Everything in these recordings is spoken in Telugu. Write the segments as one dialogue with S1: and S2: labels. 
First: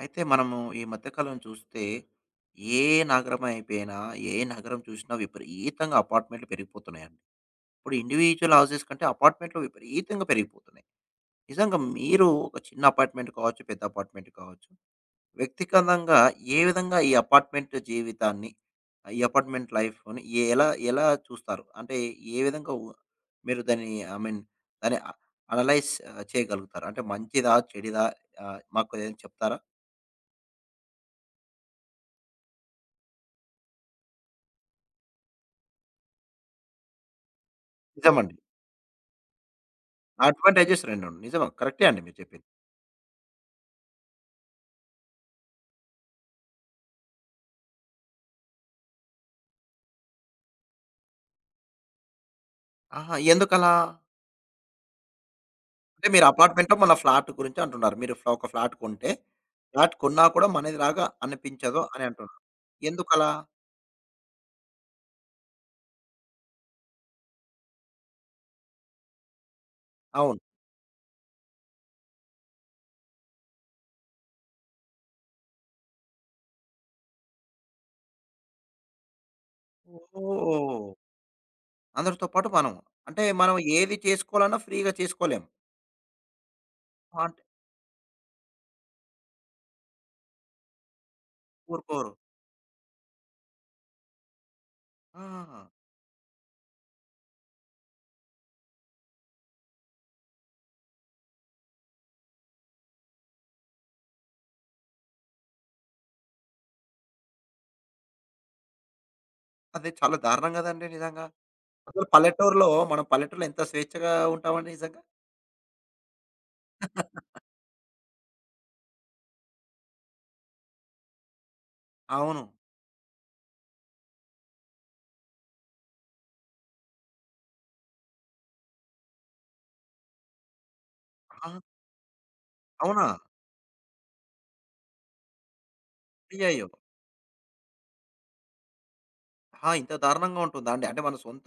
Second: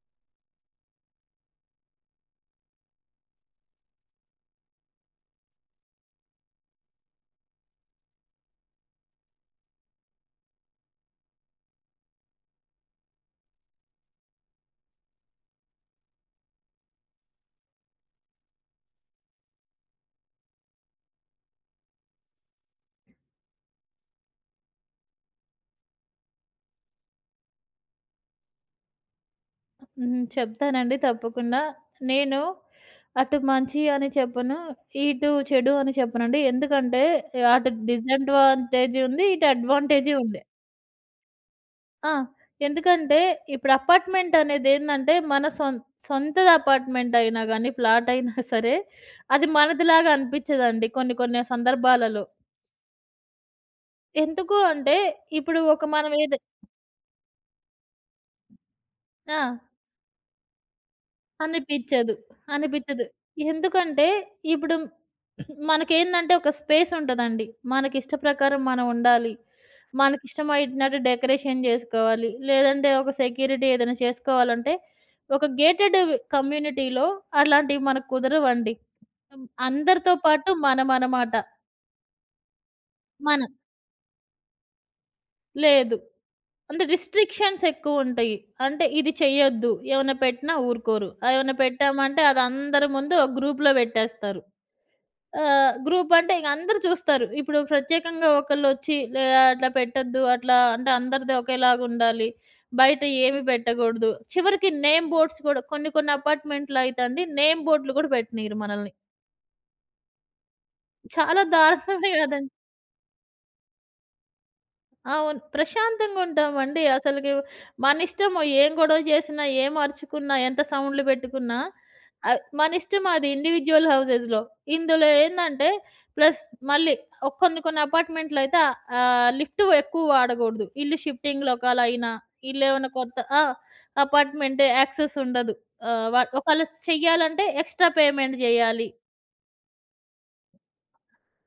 S1: అయితే మనము ఈ మధ్యకాలం చూస్తే ఏ నగరం అయిపోయినా, ఏ నగరం చూసినా విపరీతంగా అపార్ట్‌మెంట్‌లు పెరిగిపోతున్నాయండి. ఇప్పుడు ఇండివిడ్యువల్ హౌసెస్ కంటే అపార్ట్‌మెంట్‌లు విపరీతంగా పెరిగిపోతున్నాయి. నిజంగా మీరు ఒక చిన్న అపార్ట్‌మెంట్ కావచ్చు, పెద్ద అపార్ట్‌మెంట్ కావచ్చు, వ్యక్తిగతంగా ఏ విధంగా ఈ అపార్ట్‌మెంట్ జీవితాన్ని, ఈ అపార్ట్‌మెంట్ లైఫ్‌ని ఎ ఎలా ఎలా చూస్తారు? అంటే ఏ విధంగా మీరు దాన్ని ఐ మీన్ దాన్ని అనలైజ్ చేయగలుగుతారు? అంటే మంచిదా? చెడుదా? మాకు ఏదైనా చెప్తారా?
S2: హ్మ్. చెప్తానండి తప్పకుండా. నేను అటు మంచి అని చెప్పను. ఇటు చెడు అని చెప్పనండి. ఎందుకంటే అటు
S1: నిజమండి.
S2: డిసడ్వాంటేజ్ ఉంది. ఇటు అడ్వాంటేజ్ ఉంది.
S1: అడ్వాంటేజెస్ 2 ఉండి నిజమే. కరెక్టే అండి
S2: ఆ!
S1: మీరు చెప్పింది.
S2: ఎందుకంటే ఇప్పుడు అపార్ట్‌మెంట్ అనేదేందంటే మన సొంతది అపార్ట్‌మెంట్ అయినా గానీ, ఫ్లాట్ అయినా సరే అది మనదిలాగా అనిపించదండి కొన్ని కొన్ని సందర్భాలలో.
S1: ఆహా! ఎందుకలా?
S2: ఎందుకు అంటే ఇప్పుడు ఒక
S1: అంటే
S2: మనం
S1: మీరు
S2: ఏది
S1: అపార్ట్‌మెంటో, మన ఫ్లాట్ గురించి అంటున్నారు. మీరు ఒక ఫ్లాట్ కొంటే,
S2: ఆ!
S1: ఫ్లాట్ కొన్నా కూడా మనదిలాగా అనిపించదు అని
S2: అనిపిచ్చదు.
S1: అంటున్నారు.
S2: అనిపిచ్చదు.
S1: ఎందుకలా?
S2: ఎందుకంటే ఇప్పుడు మనకేందంటే ఒక స్పేస్ ఉంటదండి. మనకిష్ట ప్రకారం మనం ఉండాలి.
S1: అవును.
S2: మనకిష్టమైనట్టు డెకరేషన్ జేసుకోవాలి. లేదంటే ఒక సెక్యూరిటీ ఏదైనా చేసుకోవాలంటే ఒక గేటెడ్ కమ్యూనిటీలో అలాంటివి మనకు కుదరవండి. అందరితో పాటు
S1: ఓహ్!
S2: మనమనమాట.
S1: అందరితో పాటు మనం. అంటే
S2: మన
S1: మనం ఏది చేసుకోవాలన్నా ఫ్రీగా చేసుకోలేం.
S2: లేదు. అంటే
S1: అంటే
S2: రిస్ట్రిక్షన్స్ ఎక్కువుంటయి. అంటే ఇది చెయ్యొద్దు. ఏమన్నా పెట్టినా ఊరుకోరు. ఏమన్నా
S1: ఊరుకోరు.
S2: పెట్టామంటే అది అందరి ముందు ఒక గ్రూప్‌లో పెట్టేస్తారు.
S1: ఆ!
S2: గ్రూపంటే ఇగ అందరూ చూస్తారు. ఇప్పుడు ప్రత్యేకంగా ఒకళ్ళొచ్చి అట్లా పెట్టొద్దు. అట్లా అంటే అందరిది ఒకేలాగుండాలి. బయట ఏమి పెట్టకూడదు. చివరికి నేమ్ బోర్డ్స్ కూడా కొన్ని కొన్ని అపార్ట్‌మెంట్‌లో అయితే అండి నేమ్ బోర్డ్‌లు కూడా పెట్టనీయరు మనల్ని.
S1: అదే చాలా దారుణం కదండీ నిజంగా.
S2: చాలా
S1: అసలు
S2: దారుణమే గదండీ!
S1: పల్లెటూరులో ఎంత స్వేచ్ఛగా ఉంటామండి నిజంగా.
S2: అవును. ప్రశాంతంగుంటామండి. అసలకి మనిష్టము ఏం గొడవ చేసినా, ఏం అరుచుకున్నా, ఎంత సౌండ్‌లు పెట్టుకున్నా
S1: అవును.
S2: మనిష్టం అది ఇండివిడ్యువల్ హౌసెస్‌లో. ఇందులో ఏందంటే ప్లస్ మళ్ళీ కొన్ని కొన్ని అపార్ట్‌మెంట్‌లో అయితే లిఫ్ట్ ఎక్కువ వాడగూడదు. ఇల్లు షిఫ్టింగ్‌లో
S1: ఆ!
S2: ఒకవేళ అయినా, ఇల్లేమన్నా
S1: అవునా?
S2: కొత్త ఆ! అపార్ట్‌మెంట్ యాక్సెస్ ఉండదు. ఆహ్, ఒకవేళ
S1: అయ్యయ్యో!
S2: చెయ్యాలంటే ఎక్స్‌ట్రా పేమెంట్ జేయాలి.
S1: ఆహా! ఇంత దారుణంగా ఉంటుందా అండి? అంటే మన సొంత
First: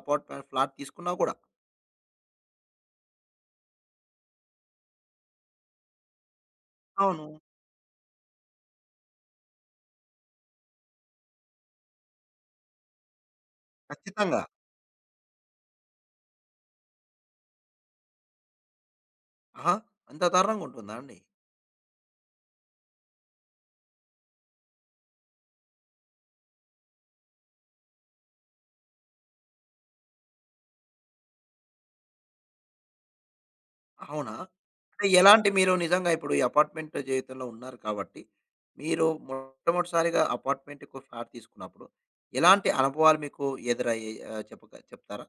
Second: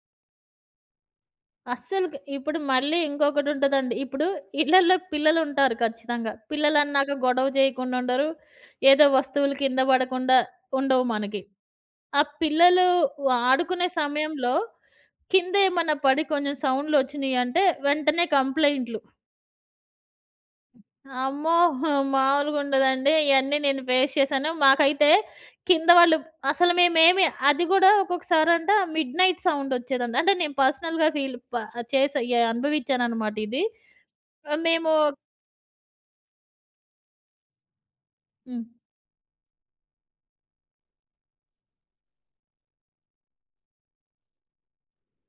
S1: అపార్ట్‌మెంట్ ఫ్లాట్ తీసుకున్నా కూడా?
S2: అస్సలుకి ఇప్పుడు మళ్ళీ ఇంకొకటుంటదండి. ఇప్పుడు ఇళ్ళల్లో పిల్లలుంటారు ఖచ్చితంగా. పిల్లలన్నాక
S1: అవును.
S2: గొడవ చేయకుండా ఉండరు. ఏదో వస్తువులు కింద పడకుండా ఉండవు మనకి. ఆ పిల్లలు ఆడుకునే
S1: ఖచ్చితంగా.
S2: సమయంలో కింద ఏమన్నా పడి కొంచెం సౌండ్‌లొచ్చినియంటే వెంటనే కంప్లెయింట్లు.
S1: ఆహా! అంత దారుణంగా ఉంటుందా అండి?
S2: అమ్మో! మామూలుగుండదండి. ఇయన్నీ నేను ఫేస్ చేశాను. మాకైతే కింద వాళ్ళు అసలు మేమేమి అది గూడా ఒక్కొక్కసారంట మిడ్‌నైట్ సౌండొచ్చేదండి. అంటే నేను పర్సనల్‌గా ఫీల్ ప చేసా అనుభవించాననమాట ఇది.
S1: అవునా?
S2: ఆహ్, మేము
S1: అంటే ఎలాంటి మీరు నిజంగా ఇప్పుడు ఈ అపార్ట్‌మెంట్ జీవితంలో ఉన్నారు కాబట్టి,
S2: హ్మ్.
S1: మీరు మొట్టమొదటిసారిగా అపార్ట్‌మెంట్‌కు ఫ్లాట్ తీసుకున్నప్పుడు, ఎలాంటి అనుభవాలు మీకు ఎదురయ్యాయి చెప్తారా?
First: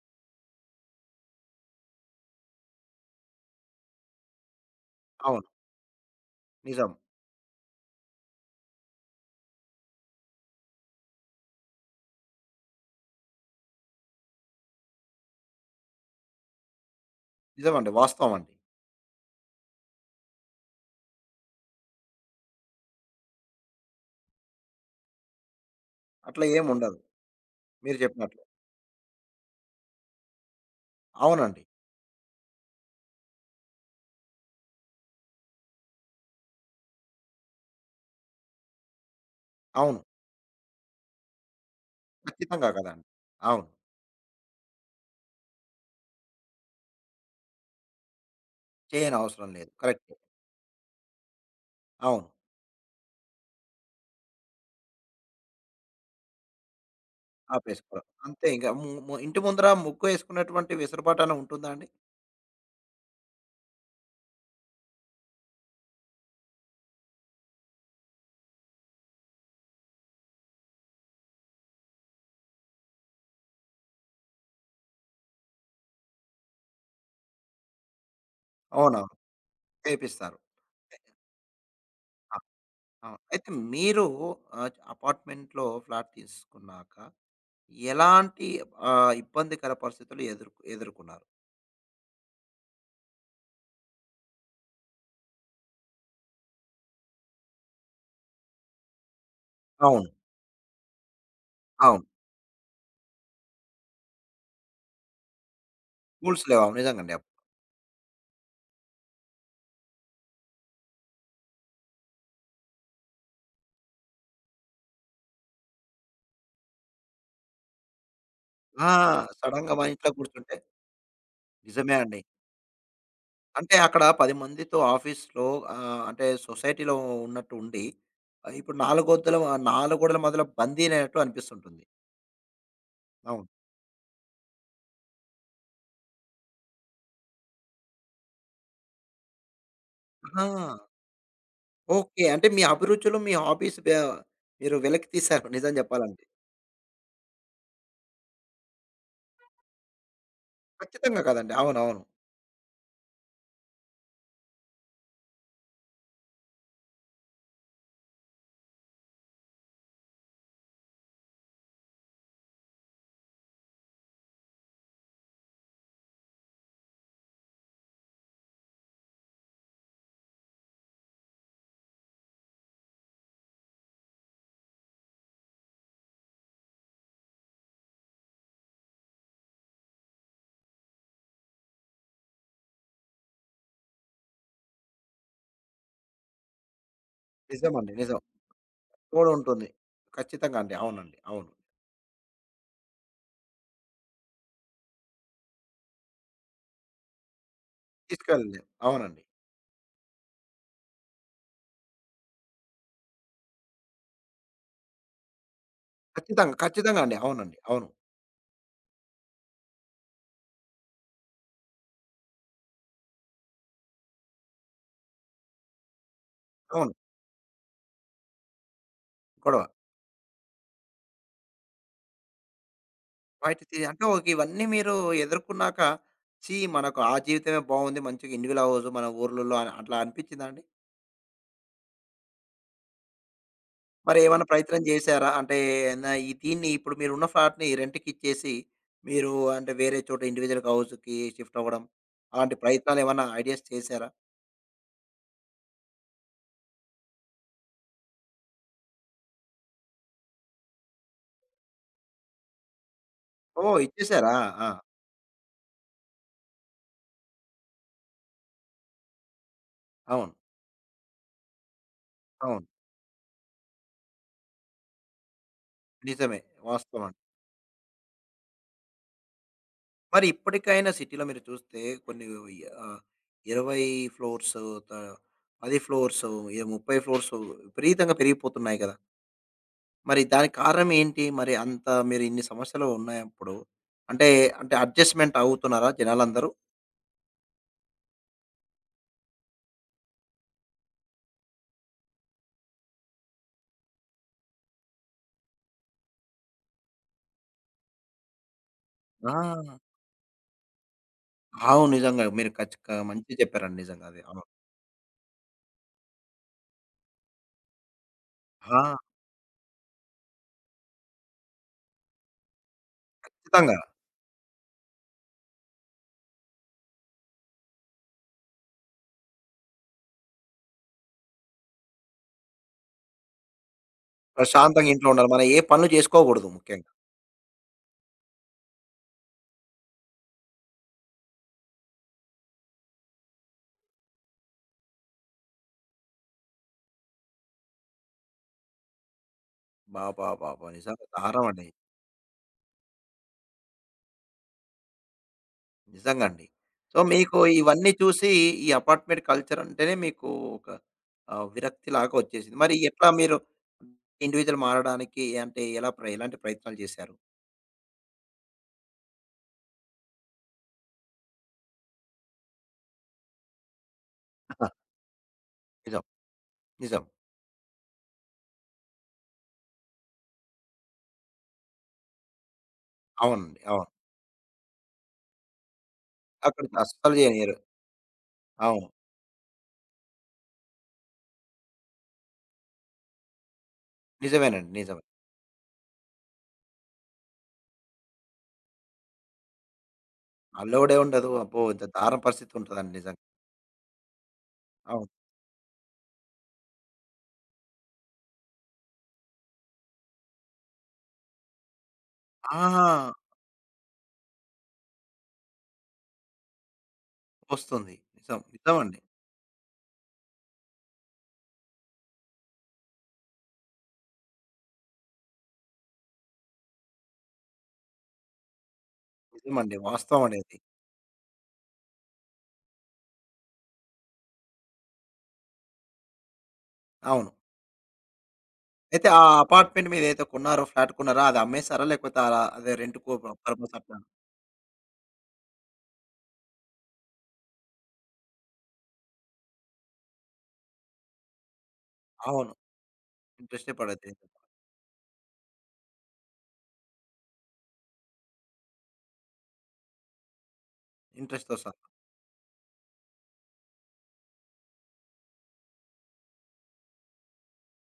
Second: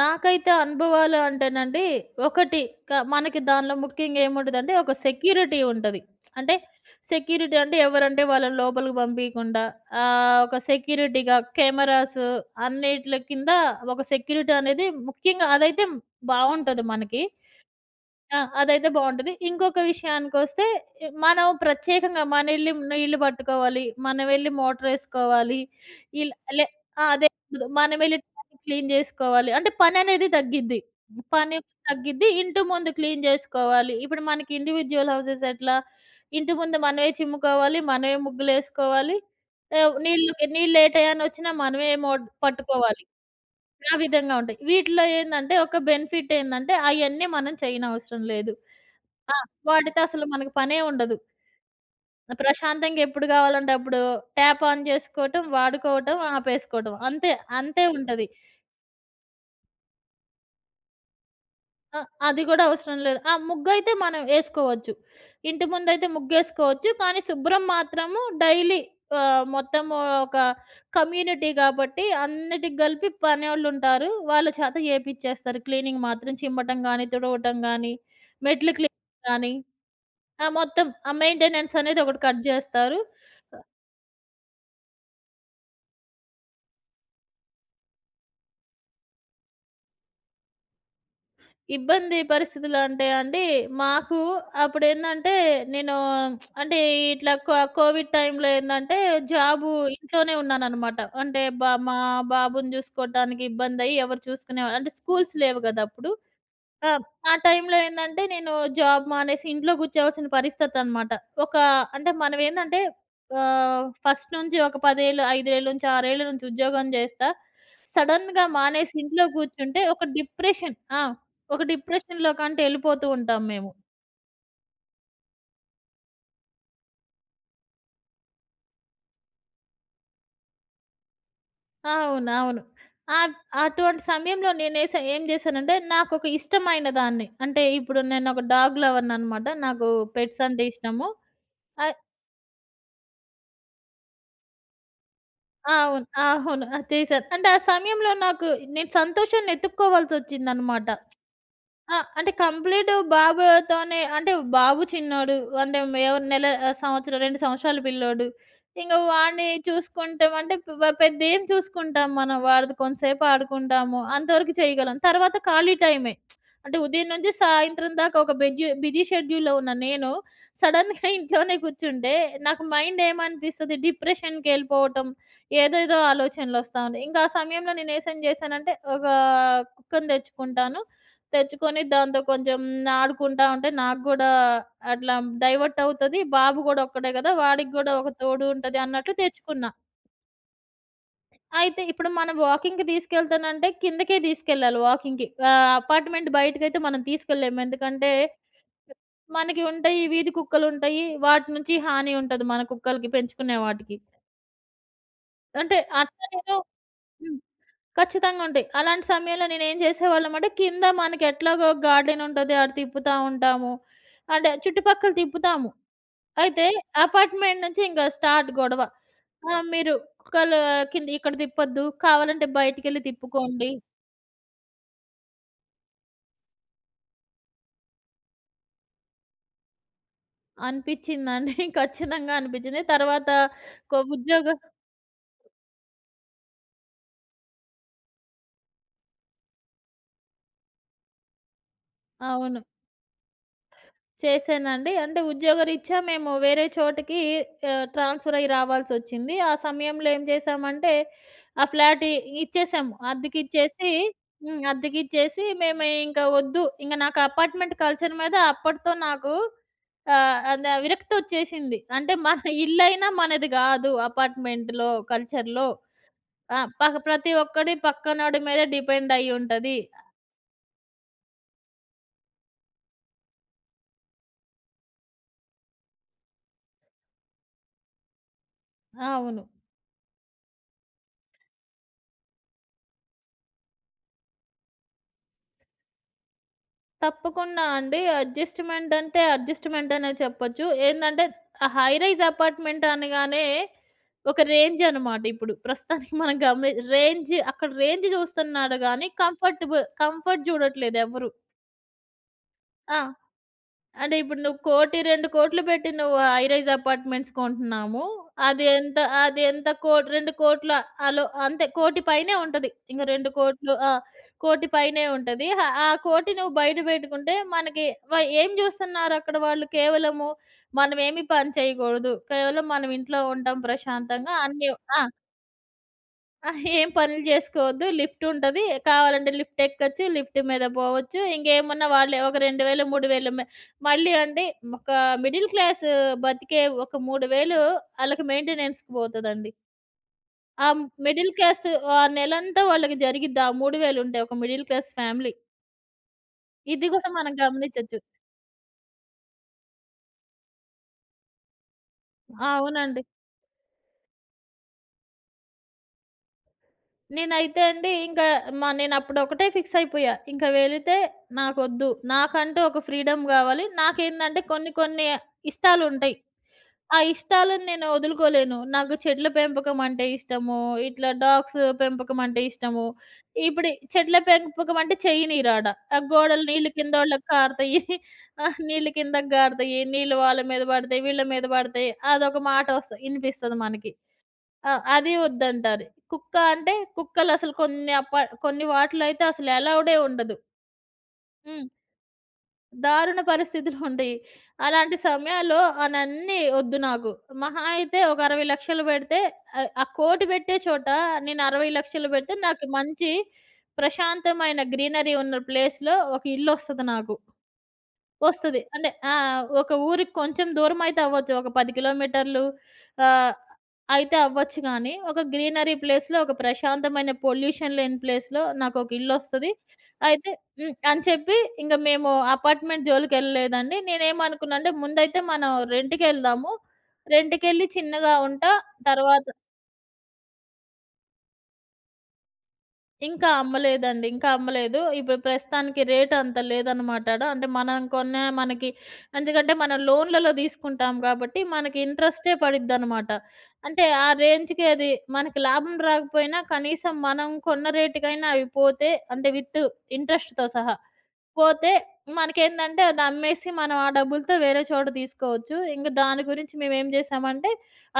S2: నాకైతే అనుభవాలు అంటేనండి, ఒకటి మనకి దానిలో ముఖ్యంగా ఏముంటదంటే, ఒక
S1: అవును.
S2: సెక్యూరిటీ ఉంటది. అంటే
S1: నిజం.
S2: సెక్యూరిటీ అంటే ఎవరంటే వాళ్ళని లోపలికి పంపీయకుండా ఒక సెక్యూరిటీగా కెమెరాస్ అన్నిట్ల కింద ఒక సెక్యూరిటీ అనేది ముఖ్యంగా అదైతే బావుంటది మనకి.
S1: నిజమండి. వాస్తవం
S2: ఆ!
S1: అండి.
S2: అదైతే బావుంటది. ఇంకొక విషయానికొస్తే, మనం ప్రత్యేకంగా మనెళ్ళి నీళ్లు పట్టుకోవాలి, మనమెళ్ళి మోటరేసుకోవాలి. ఇల్
S1: అట్లా
S2: లే
S1: ఏముండదు.
S2: ఆ! అదే
S1: మీరు
S2: మనమెళ్ళి
S1: చెప్పినట్లు.
S2: ట్యాంక్ క్లీన్ జేసుకోవాలి. అంటే పననేది తగ్గిద్ది. పని
S1: అవునండి.
S2: తగ్గిద్ది. ఇంటి ముందు క్లీన్ జేసుకోవాలి. ఇప్పుడు మనకి ఇండివిడ్యువల్ హౌసెస్ ఎట్లా, ఇంటి ముందు మనమే చిమ్ముకోవాలి, మనమే ముగ్గులేసుకోవాలి. ఆహ్,
S1: అవును.
S2: నీళ్ళుకి నీళ్ళు ఏ టయానొచ్చినా మనమే మోడ్
S1: ఖచ్చితంగా
S2: పట్టుకోవాలి.
S1: కదండీ! అవును.
S2: ఆ విధంగా ఉంటాయి. వీటిలో ఏందంటే, ఒక బెనిఫిట్ ఏందంటే, అయన్నీ మనం చేయనవసరం లేదు. ఆ!
S1: చేయనవసరం లేదు.
S2: వాటితో
S1: కరెక్టే.
S2: అసలు మనకు పనే ఉండదు.
S1: అవును.
S2: ప్రశాంతంగా ఎప్పుడు కావాలంటే అప్పుడు ట్యాప్ ఆన్ చేసుకోవటం, వాడుకోవటం, ఆపేసుకోవటం అంతే. అంతే
S1: ఆపేసుకోవడం.
S2: ఉంటది.
S1: అంతే ఇంక ము ము ఇంటి ముందర ముగ్గేసుకున్నటువంటి వెసులుబాటన ఉంటుందా అండి?
S2: ఆ! అది కూడా అవసరం లేదు. ఆ ముగ్గయితే మనం ఏసుకోవచ్చు. ఇంటి ముందయితే ముగ్గేసుకోవచ్చు. కానీ శుభ్రం మాత్రము డైలీ ఆహ్, మొత్తము ఒక కమ్యూనిటీ కాబట్టి అన్నిటికి కలిపి పనోళ్ళుంటారు. వాళ్ళ చేత చేపిచ్చేస్తారు. క్లీనింగ్ మాత్రం చిమ్మటం గాని, తుడవటం గాని, మెట్లు
S1: అవునవును.
S2: క్లీనింగ్ గాని,
S1: చేపిస్తారు.
S2: ఆ! మొత్తం ఆ మెయింటెనెన్స్ అనేది ఒకటి
S1: ఆ!
S2: కట్ జేస్తారు.
S1: అవును. అయితే మీరు అపార్ట్మెంట్‌లో ఫ్లాట్ తీసుకున్నాక ఎలాంటి ఇబ్బందికర పరిస్థితులు ఎదుర్కొన్నారు?
S2: ఇబ్బంది పరిస్థితులు అంటే అండి, మాకు అప్పుడేందంటే, నేను అంటే ఇట్లా కోవిడ్ టైంలో ఏందంటే, జాబు
S1: అవును.
S2: ఇంట్లోనే ఉన్నాననమాట. అంటే బ మా
S1: అవును.
S2: బాబుని చూసుకోవటానికి ఇబ్బందయ్యి ఎవరు చూసుకునేవాళ్ళు అంటే స్కూల్స్ లేవు గదా! అప్పుడు.
S1: రూల్స్ లేవు. అవును.
S2: ఆ!
S1: నిజంగండి.
S2: ఆ టైంలో ఏందంటే నేను జాబ్ మానేసి ఇంట్లో కూర్చోవాల్సిన పరిస్థితనమాట. ఒక అంటే మనమేందంటే ఫస్ట్ నుంచి ఒక 10 ఏళ్ళు, 5 ఏళ్ళ నుంచి, 6 ఏళ్ళ నుంచి ఉద్యోగం చేస్తా. సడెన్‌గా
S1: ఆ!
S2: మానేసి ఇంట్లో
S1: సడెన్‌గా
S2: కూర్చుంటే ఒక
S1: ఇంట్లో కూర్చుంటే
S2: డిప్రెషన్ ఆ! ఒక
S1: నిజమే అండి.
S2: డిప్రెషన్‌లోకంటే ఎళ్ళిపోతూ ఉంటాం మేము.
S1: అంటే అక్కడ 10 మందితో ఆఫీస్‌లో అంటే సొసైటీలో ఉన్నట్టు ఉండి, ఇప్పుడు నాలుగోడల మధ్యలో బందీనైనట్టు అనిపిస్తుంటుంది.
S2: అవును. అవును. ఆహ్,
S1: అవును.
S2: అటువంటి సమయంలో ఏం చేశానంటే నాకొక ఇష్టమైన దాన్ని అంటే ఇప్పుడు నేనొక డాగ్ లవర్‌ననమాట. నాకు పెట్స్
S1: ఆ!
S2: అంటే ఇష్టము. ఆ!
S1: ఓకే. అంటే మీ అభిరుచులు, మీ హాబీస్ మీరు వెలికి తీశారు నిజం
S2: అవును.
S1: జెప్పాలంటే.
S2: అవును. అది చేశాను. అంటే ఆ సమయంలో నాకు నేను సంతోషాన్ని ఎతుక్కోవాల్సొచ్చిందనమాట.
S1: ఖచ్చితంగా కదండీ.
S2: ఆ!
S1: అవునవును.
S2: అంటే కంప్లీటు బాబుతోనే అంటే బాబు చిన్నోడు. అంటే ఎవరు నెల ఆహ్, సంవత్సరం 2 సంవత్సరాల పిల్లోడు. ఇంక వాడిని చూసుకుంటామంటే పెద్దేం చూసుకుంటాం మనం. వాడితో కొంతసేపు ఆడుకుంటాము. అంతవరకు చేయగలం. తర్వాత ఖాళీ టైమే. అంటే ఉదయం నుంచి సాయంత్రం దాకా ఒక బిజీ షెడ్యూల్‌లో ఉన్న నేను సడెన్‌గా ఇంట్లోనే కూర్చుంటే నాకు మైండ్ ఏమనిపిస్తది డిప్రెషన్‌కెళ్ళిపోవటం. ఏదేదో ఆలోచనలొస్తా ఉంటాయి. ఇంకా ఆ సమయంలో నేనేం చేశానంటే ఒక కుక్కను తెచ్చుకుంటాను. తెచ్చుకొని దాంతో కొంచెం ఆడుకుంటా ఉంటే నాకు గూడా అట్లా డైవర్ట్ అవుతది. బాబు గూడా ఒక్కడే గదా! వాడికి
S1: నిజమండి.
S2: గూడా ఒక
S1: నిజం.
S2: తోడు ఉంటది అన్నట్లు
S1: తోడుంటుంది.
S2: తెచ్చుకున్నా.
S1: ఖచ్చితంగా అండి. అవునండి. అవును.
S2: అయితే ఇప్పుడు మనం వాకింగ్‌కి తీసుకెళ్తానంటే కిందకే తీసుకెళ్ళాలి వాకింగ్‌కి. ఆహ్, అపార్ట్‌మెంట్ బయటకైతే మనం తీసుకెళ్ళలేము. ఎందుకంటే
S1: తీసుకెళ్ళలేం. అవునండి.
S2: మనకి ఉంటాయి వీధి కుక్కలుంటాయి. వాటి నుంచి హాని ఉంటది మన కుక్కలకి పెంచుకునే వాటికి. అంటే అట్లా
S1: ఖచ్చితంగా.
S2: నేను
S1: ఖచ్చితంగా అండి.
S2: హ్మ్.
S1: అవునండి. అవును.
S2: ఖచ్చితంగా ఉంటాయి. అలాంటి సమయంలో నేనేం చేసేవాళ్ళమంటే, కింద మనకెట్లాగో గార్డెన్ ఉంటది. ఆడ తిప్పుతా ఉంటాము. అంటే చుట్టుపక్కల తిప్పుతాము. అయితే
S1: అవును.
S2: అపార్ట్‌మెంట్ నుంచి ఇంక స్టార్ట్ గొడవ. ఆ!
S1: గొడవ.
S2: మీరు ఒకళ్ళు కింద ఇక్కడ తిప్పొద్దు. కావాలంటే బయటికెళ్ళి
S1: బయట
S2: తిప్పుకోండి
S1: అంటే ఓకే. ఇవన్నీ మీరు ఎదుర్కొన్నాక, ఛీ! మనకు ఆ జీవితమే బావుంది. మంచిగా ఇండివిడ్యువల్ హౌస్ మన ఊర్లలో అని అట్లా అనిపిచ్చిందా అండి?
S2: అనిపిచ్చిందండి. ఖచ్చితంగా అనిపిచ్చింది. తర్వాత కొ
S1: మరేమన్నా
S2: ఉద్యోగ
S1: ప్రయత్నం జేశారా? అంటే నా ఈ దీన్ని ఇప్పుడు మీరున్న ఫ్లాట్‌ని రెంట్‌కిచ్చేసి, మీరు అంటే వేరే చోట ఇండివిడ్యువల్ హౌస్‌కి షిఫ్ట్ అవ్వడం, అలాంటి
S2: అవును.
S1: ప్రయత్నాలేమన్నా ఐడియాస్ చేశారా?
S2: చేశానండి. అంటే ఉద్యోగరీత్యా మేము వేరే చోటికి ఆహ్, ట్రాన్స్‌ఫర్ అయ్యి రావాల్సొచ్చింది. ఆ సమయంలో ఏం చేశామంటే, ఆ ఫ్లాట్ ఇచ్చేసాము.
S1: ఓహ్!
S2: అద్దెకిచ్చేసి
S1: ఇచ్చేశారా?
S2: హ్మ్.
S1: ఆ!
S2: అద్దెకిచ్చేసి మేము ఇంక వద్దు. ఇంక నాకు అపార్ట్‌మెంట్ కల్చర్ మీద అప్పటితో నాకు
S1: అవును.
S2: ఆహ్, విరక్తొచ్చేసింది. అంటే మన
S1: అవును.
S2: ఇల్లైనా మనది గాదు. అపార్ట్‌మెంట్‌లో కల్చర్‌లో.
S1: నిజమే.
S2: ఆ!
S1: వాస్తవం. అండి.
S2: ప్రతి ఒక్కడి పక్కనోడి మీద డిపెండ్ అయ్యుంటది.
S1: మరి ఇప్పటికైనా సిటీలో మీరు చూస్తే కొన్ని ఆహ్, 20 ఫ్లోర్స్ త 10 ఫ్లోర్స్, 30 ఫ్లోర్స్ విపరీతంగా పెరిగిపోతున్నాయి గదా!
S2: అవును.
S1: మరి దానికి కారణం ఏంటి? మరి అంత మీరు ఇన్ని సమస్యలు ఉన్నాయప్పుడు అంటే, అంటే అడ్జస్ట్‌మెంట్ అవుతున్నారా జనాలందరూ?
S2: తప్పకుండా అండి. అడ్జస్ట్‌మెంట్ అంటే అడ్జస్ట్‌మెంట్ అనే చెప్పొచ్చు. ఏందంటే హై రైజ్ అపార్ట్‌మెంట్ అనగానే ఒక రేంజ్ అనమాట ఇప్పుడు. ప్రస్తుతానికి మనం రేంజ్ అక్కడ రేంజ్ చూస్తున్నాడు గానీ
S1: ఆ!
S2: కంఫర్టబుల్ కంఫర్ట్ చూడట్లేదు ఎవరు.
S1: అవును. నిజంగా. మీరు
S2: ఆ!
S1: మంచిగా చెప్పారండి నిజంగా
S2: అంటే
S1: అది.
S2: ఇప్పుడు
S1: అవును.
S2: నువ్వు 1,00,00,000, 2,00,00,000 పెట్టి నువ్వు హైరైజ్ అపార్ట్‌మెంట్స్ కొంటున్నాము. అది
S1: ఆ!
S2: ఎంత అది ఎంత కో 2,00,00,000 అలో అంతే 1,00,00,000 పైనే ఉంటది. ఇంక 2,00,00,000
S1: ఖచ్చితంగా.
S2: ఆ! 1,00,00,000 పైనే ఉంటది. హ ఆ 1,00,00,000 నువ్వు బయట పెట్టుకుంటే మనకి వ ఏం చూస్తున్నారక్కడ వాళ్ళు? కేవలము మనమేమి పని చేయకూడదు. కేవలం మనం ఇంట్లో ఉంటాం ప్రశాంతంగా అన్నీ
S1: ప్రశాంతంగా
S2: ఆ!
S1: ఇంట్లో ఉండాలి. మనం ఏ పనులు చేసుకోకూడదు
S2: ఆ! ఏం
S1: ముఖ్యంగా.
S2: పనులు చేసుకోవద్దు. లిఫ్ట్ ఉంటది. కావాలంటే లిఫ్ట్ ఎక్కొచ్చు. లిఫ్ట్ మీద పోవచ్చు. ఇంకేమున్నా వాళ్ళే ఒక 2000, 3000 మళ్ళీ అండి ఒక మిడిల్ క్లాస్ బతికే ఒక 3000 ఆళ్ళకి మెయింటెనెన్స్‌కి పోతదండి. ఆ
S1: అబ్బబ్బబ్బా! నిజంగా
S2: మిడిల్
S1: దారుణం
S2: క్లాస్
S1: అండి.
S2: ఆ నెలంతా వాళ్ళకి జరిగిద్ది. ఆ 3000 ఉంటే ఒక మిడిల్ క్లాస్ ఫ్యామిలీ.
S1: నిజంగా అండి.
S2: ఇది
S1: సో,
S2: గూడా మనం
S1: మీకు ఇవన్నీ
S2: గమనించొచ్చు.
S1: చూసి ఈ అపార్ట్మెంట్ కల్చర్ అంటేనే మీకు ఒక విరక్తిలాగా
S2: ఆ!
S1: వచ్చేసింది. మరి
S2: అవునండి.
S1: ఎట్లా మీరు ఇండివిడ్యువల్ మారడానికి అంటే ఎలాంటి ప్రయత్నాలు చేశారు?
S2: నేనైతే అండి ఇంకా నేనప్పుడు ఒకటే ఫిక్స్ అయిపోయా. ఇంక వెళితే నాకొద్దు. నాకంటూ ఒక ఫ్రీడమ్ గావాలి. నాకేందంటే కొన్ని కొన్ని
S1: నిజం.
S2: ఇష్టాలుంటయి. ఆ
S1: నిజం.
S2: ఇష్టాలను నేను వదులుకోలేను. నాకు చెట్ల పెంపకం అంటే ఇష్టము. ఇట్లా డాగ్స్ పెంపకం అంటే ఇష్టము.
S1: అవునండి.
S2: ఇప్పుడు
S1: అవును.
S2: చెట్ల పెంపకం అంటే చెయ్యనియరాడ. ఆ గోడలు
S1: అక్కడ
S2: నీళ్ళు
S1: అస్సలు
S2: కిందోళ్ళకి
S1: చేయనీయరు.
S2: కారుతయి. ఆ!
S1: అవును.
S2: నీళ్ళు కిందకి గారుతయి. నీళ్ళు వాళ్ళ మీద పడతయి. వీళ్ళ మీద పడతయి. అదొక మాట వస్తది ఇనిపిస్తది మనకి.
S1: నిజమేనండి.
S2: ఆ!
S1: నిజమే.
S2: అది వద్దంటారు. కుక్క అంటే కుక్కలసలు కొన్ని అపా కొన్ని వాటిలో అయితే అసలు అలౌడే ఉండదు.
S1: అలౌడే ఉండదు. అబ్బో!
S2: హ్మ్.
S1: ఇంత దారుణ పరిస్థితి ఉంటదండి
S2: దారుణ
S1: నిజంగా.
S2: పరిస్థితులుంటయి. అలాంటి
S1: అవును.
S2: సమయాల్లో అనన్నీ ఒద్దు నాకు. మహా అయితే ఒక 60,00,000 పెడితే ఆహ్, ఆ కోటి పెట్టే చోట నేను 60,00,000 పెడితే నాకు
S1: ఆహా!
S2: మంచి ప్రశాంతమైన గ్రీనరీ ఉన్న ప్లేస్‌లో ఒక ఇల్లొస్తది నాకు.
S1: వస్తుంది. నిజం.
S2: వస్తది. అంటే
S1: నిజమండి.
S2: ఆ! ఒక ఊరికి కొంచెం దూరమైతే అవ్వచ్చు. ఒక 10 కిలోమీటర్లు ఆహ్, అయితే అవ్వచ్చు గానీ, ఒక గ్రీనరీ ప్లేస్‌లో, ఒక ప్రశాంతమైన పొల్యూషన్ లేని ప్లేస్‌లో నాకొక ఇల్లొస్తది.
S1: నిజమండి. వాస్తవం
S2: అయితే
S1: అండి అది.
S2: హ్మ్. అని చెప్పి ఇంక మేము అపార్ట్‌మెంట్ జోలికెళ్ళలేదండి. నేనేమనుకున్నా అంటే ముందైతే మనం రెంట్‌కెళ్దాము.
S1: అవును.
S2: రెంట్‌కెళ్ళి చిన్నగా ఉంటా.
S1: అయితే ఆ
S2: తర్వాత
S1: అపార్ట్‌మెంట్ మీదైతే కొన్నారో, ఫ్లాట్ కొన్నారో అది అమ్మేసారా? లేకపోతే అలా అదే రెంట్‌కో
S2: ఇంకా
S1: పర్పస్ అట్లా
S2: అమ్మలేదండి. ఇంకా అమ్మలేదు. ఇప్పుడు ప్రస్తుతానికి రేట్ అంత లేదనమాట ఆడ. అంటే మనం కొన్న మనకి ఎందుకంటే మనం లోన్‌లలో తీసుకుంటాం కాబట్టి మనకి ఇంట్రెస్టే
S1: అవును.
S2: పడిద్దనమాట.
S1: ఇంట్రెస్టే
S2: అంటే ఆ
S1: పడదు.
S2: రేంజ్‌కి అది మనకి లాభం రాకపోయినా కనీసం మనం కొన్న రేటుకైనా అవి పోతే అంటే ఇంట్రెస్ట్‌తో సహా.
S1: ఇంట్రెస్ట్‌తో
S2: పోతే
S1: సహా.
S2: మనకేందంటే అది అమ్మేసి మనం ఆ డబ్బులతో వేరే చోట తీసుకోవచ్చు. ఇంక దాని గురించి మేమేం చేశామంటే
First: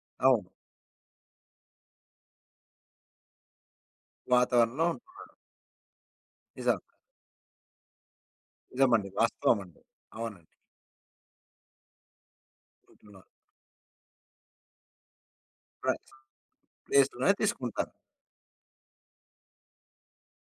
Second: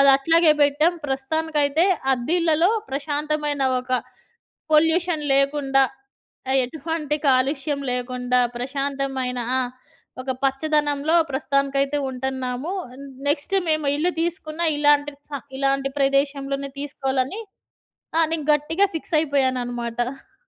S2: అది
S1: అవును.
S2: అట్లాగే పెట్టాం. ప్రస్తుతానికైతే అద్దిళ్ళలో ప్రశాంతమైన ఒక
S1: వాతావరణంలో
S2: పొల్యూషన్
S1: ఉంటుంది.
S2: లేకుండా, ఆహ్,
S1: నిజం.
S2: ఎటువంటి కాలుష్యం లేకుండా
S1: నిజమండి.
S2: ప్రశాంతమైన
S1: వాస్తవం
S2: ఆ!
S1: అండి.
S2: ఒక
S1: అవునండి.
S2: పచ్చదనంలో ప్రస్తుతానికైతే ఉంటున్నాము.
S1: ఉంటున్నారు.
S2: నెక్స్ట్ మేము ఇల్లు తీసుకున్న ఇలాంటి
S1: ప్రైస్
S2: ప్రదేశంలోనే
S1: ప్లేస్‌లోనే
S2: తీసుకోవాలని
S1: తీసుకుంటారు.
S2: ఆ! నేను గట్టిగా ఫిక్స్ అయిపోయాననమాట.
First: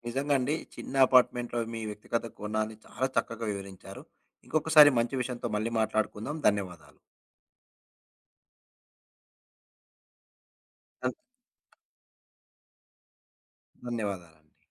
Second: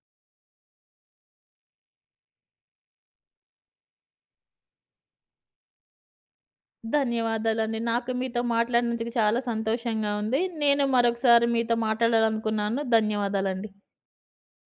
S1: నిజంగా అండి. చిన్న అపార్ట్‌మెంట్‌లో మీ వ్యక్తిగత కోణాన్ని చాలా చక్కగా వివరించారు. ఇంకొకసారి మంచి విషయంతో మళ్ళీ మాట్లాడుకుందాం. ధన్యవాదాలు.
S2: ధన్యవాదాలండి. నాకు మీతో మాట్లాడినందుకు చాలా సంతోషంగా ఉంది. నేను
S1: ధన్
S2: మరొకసారి మీతో మాట్లాడాలనుకున్నాను. ధన్యవాదాలండి.
S1: ధన్యవాదాలండి.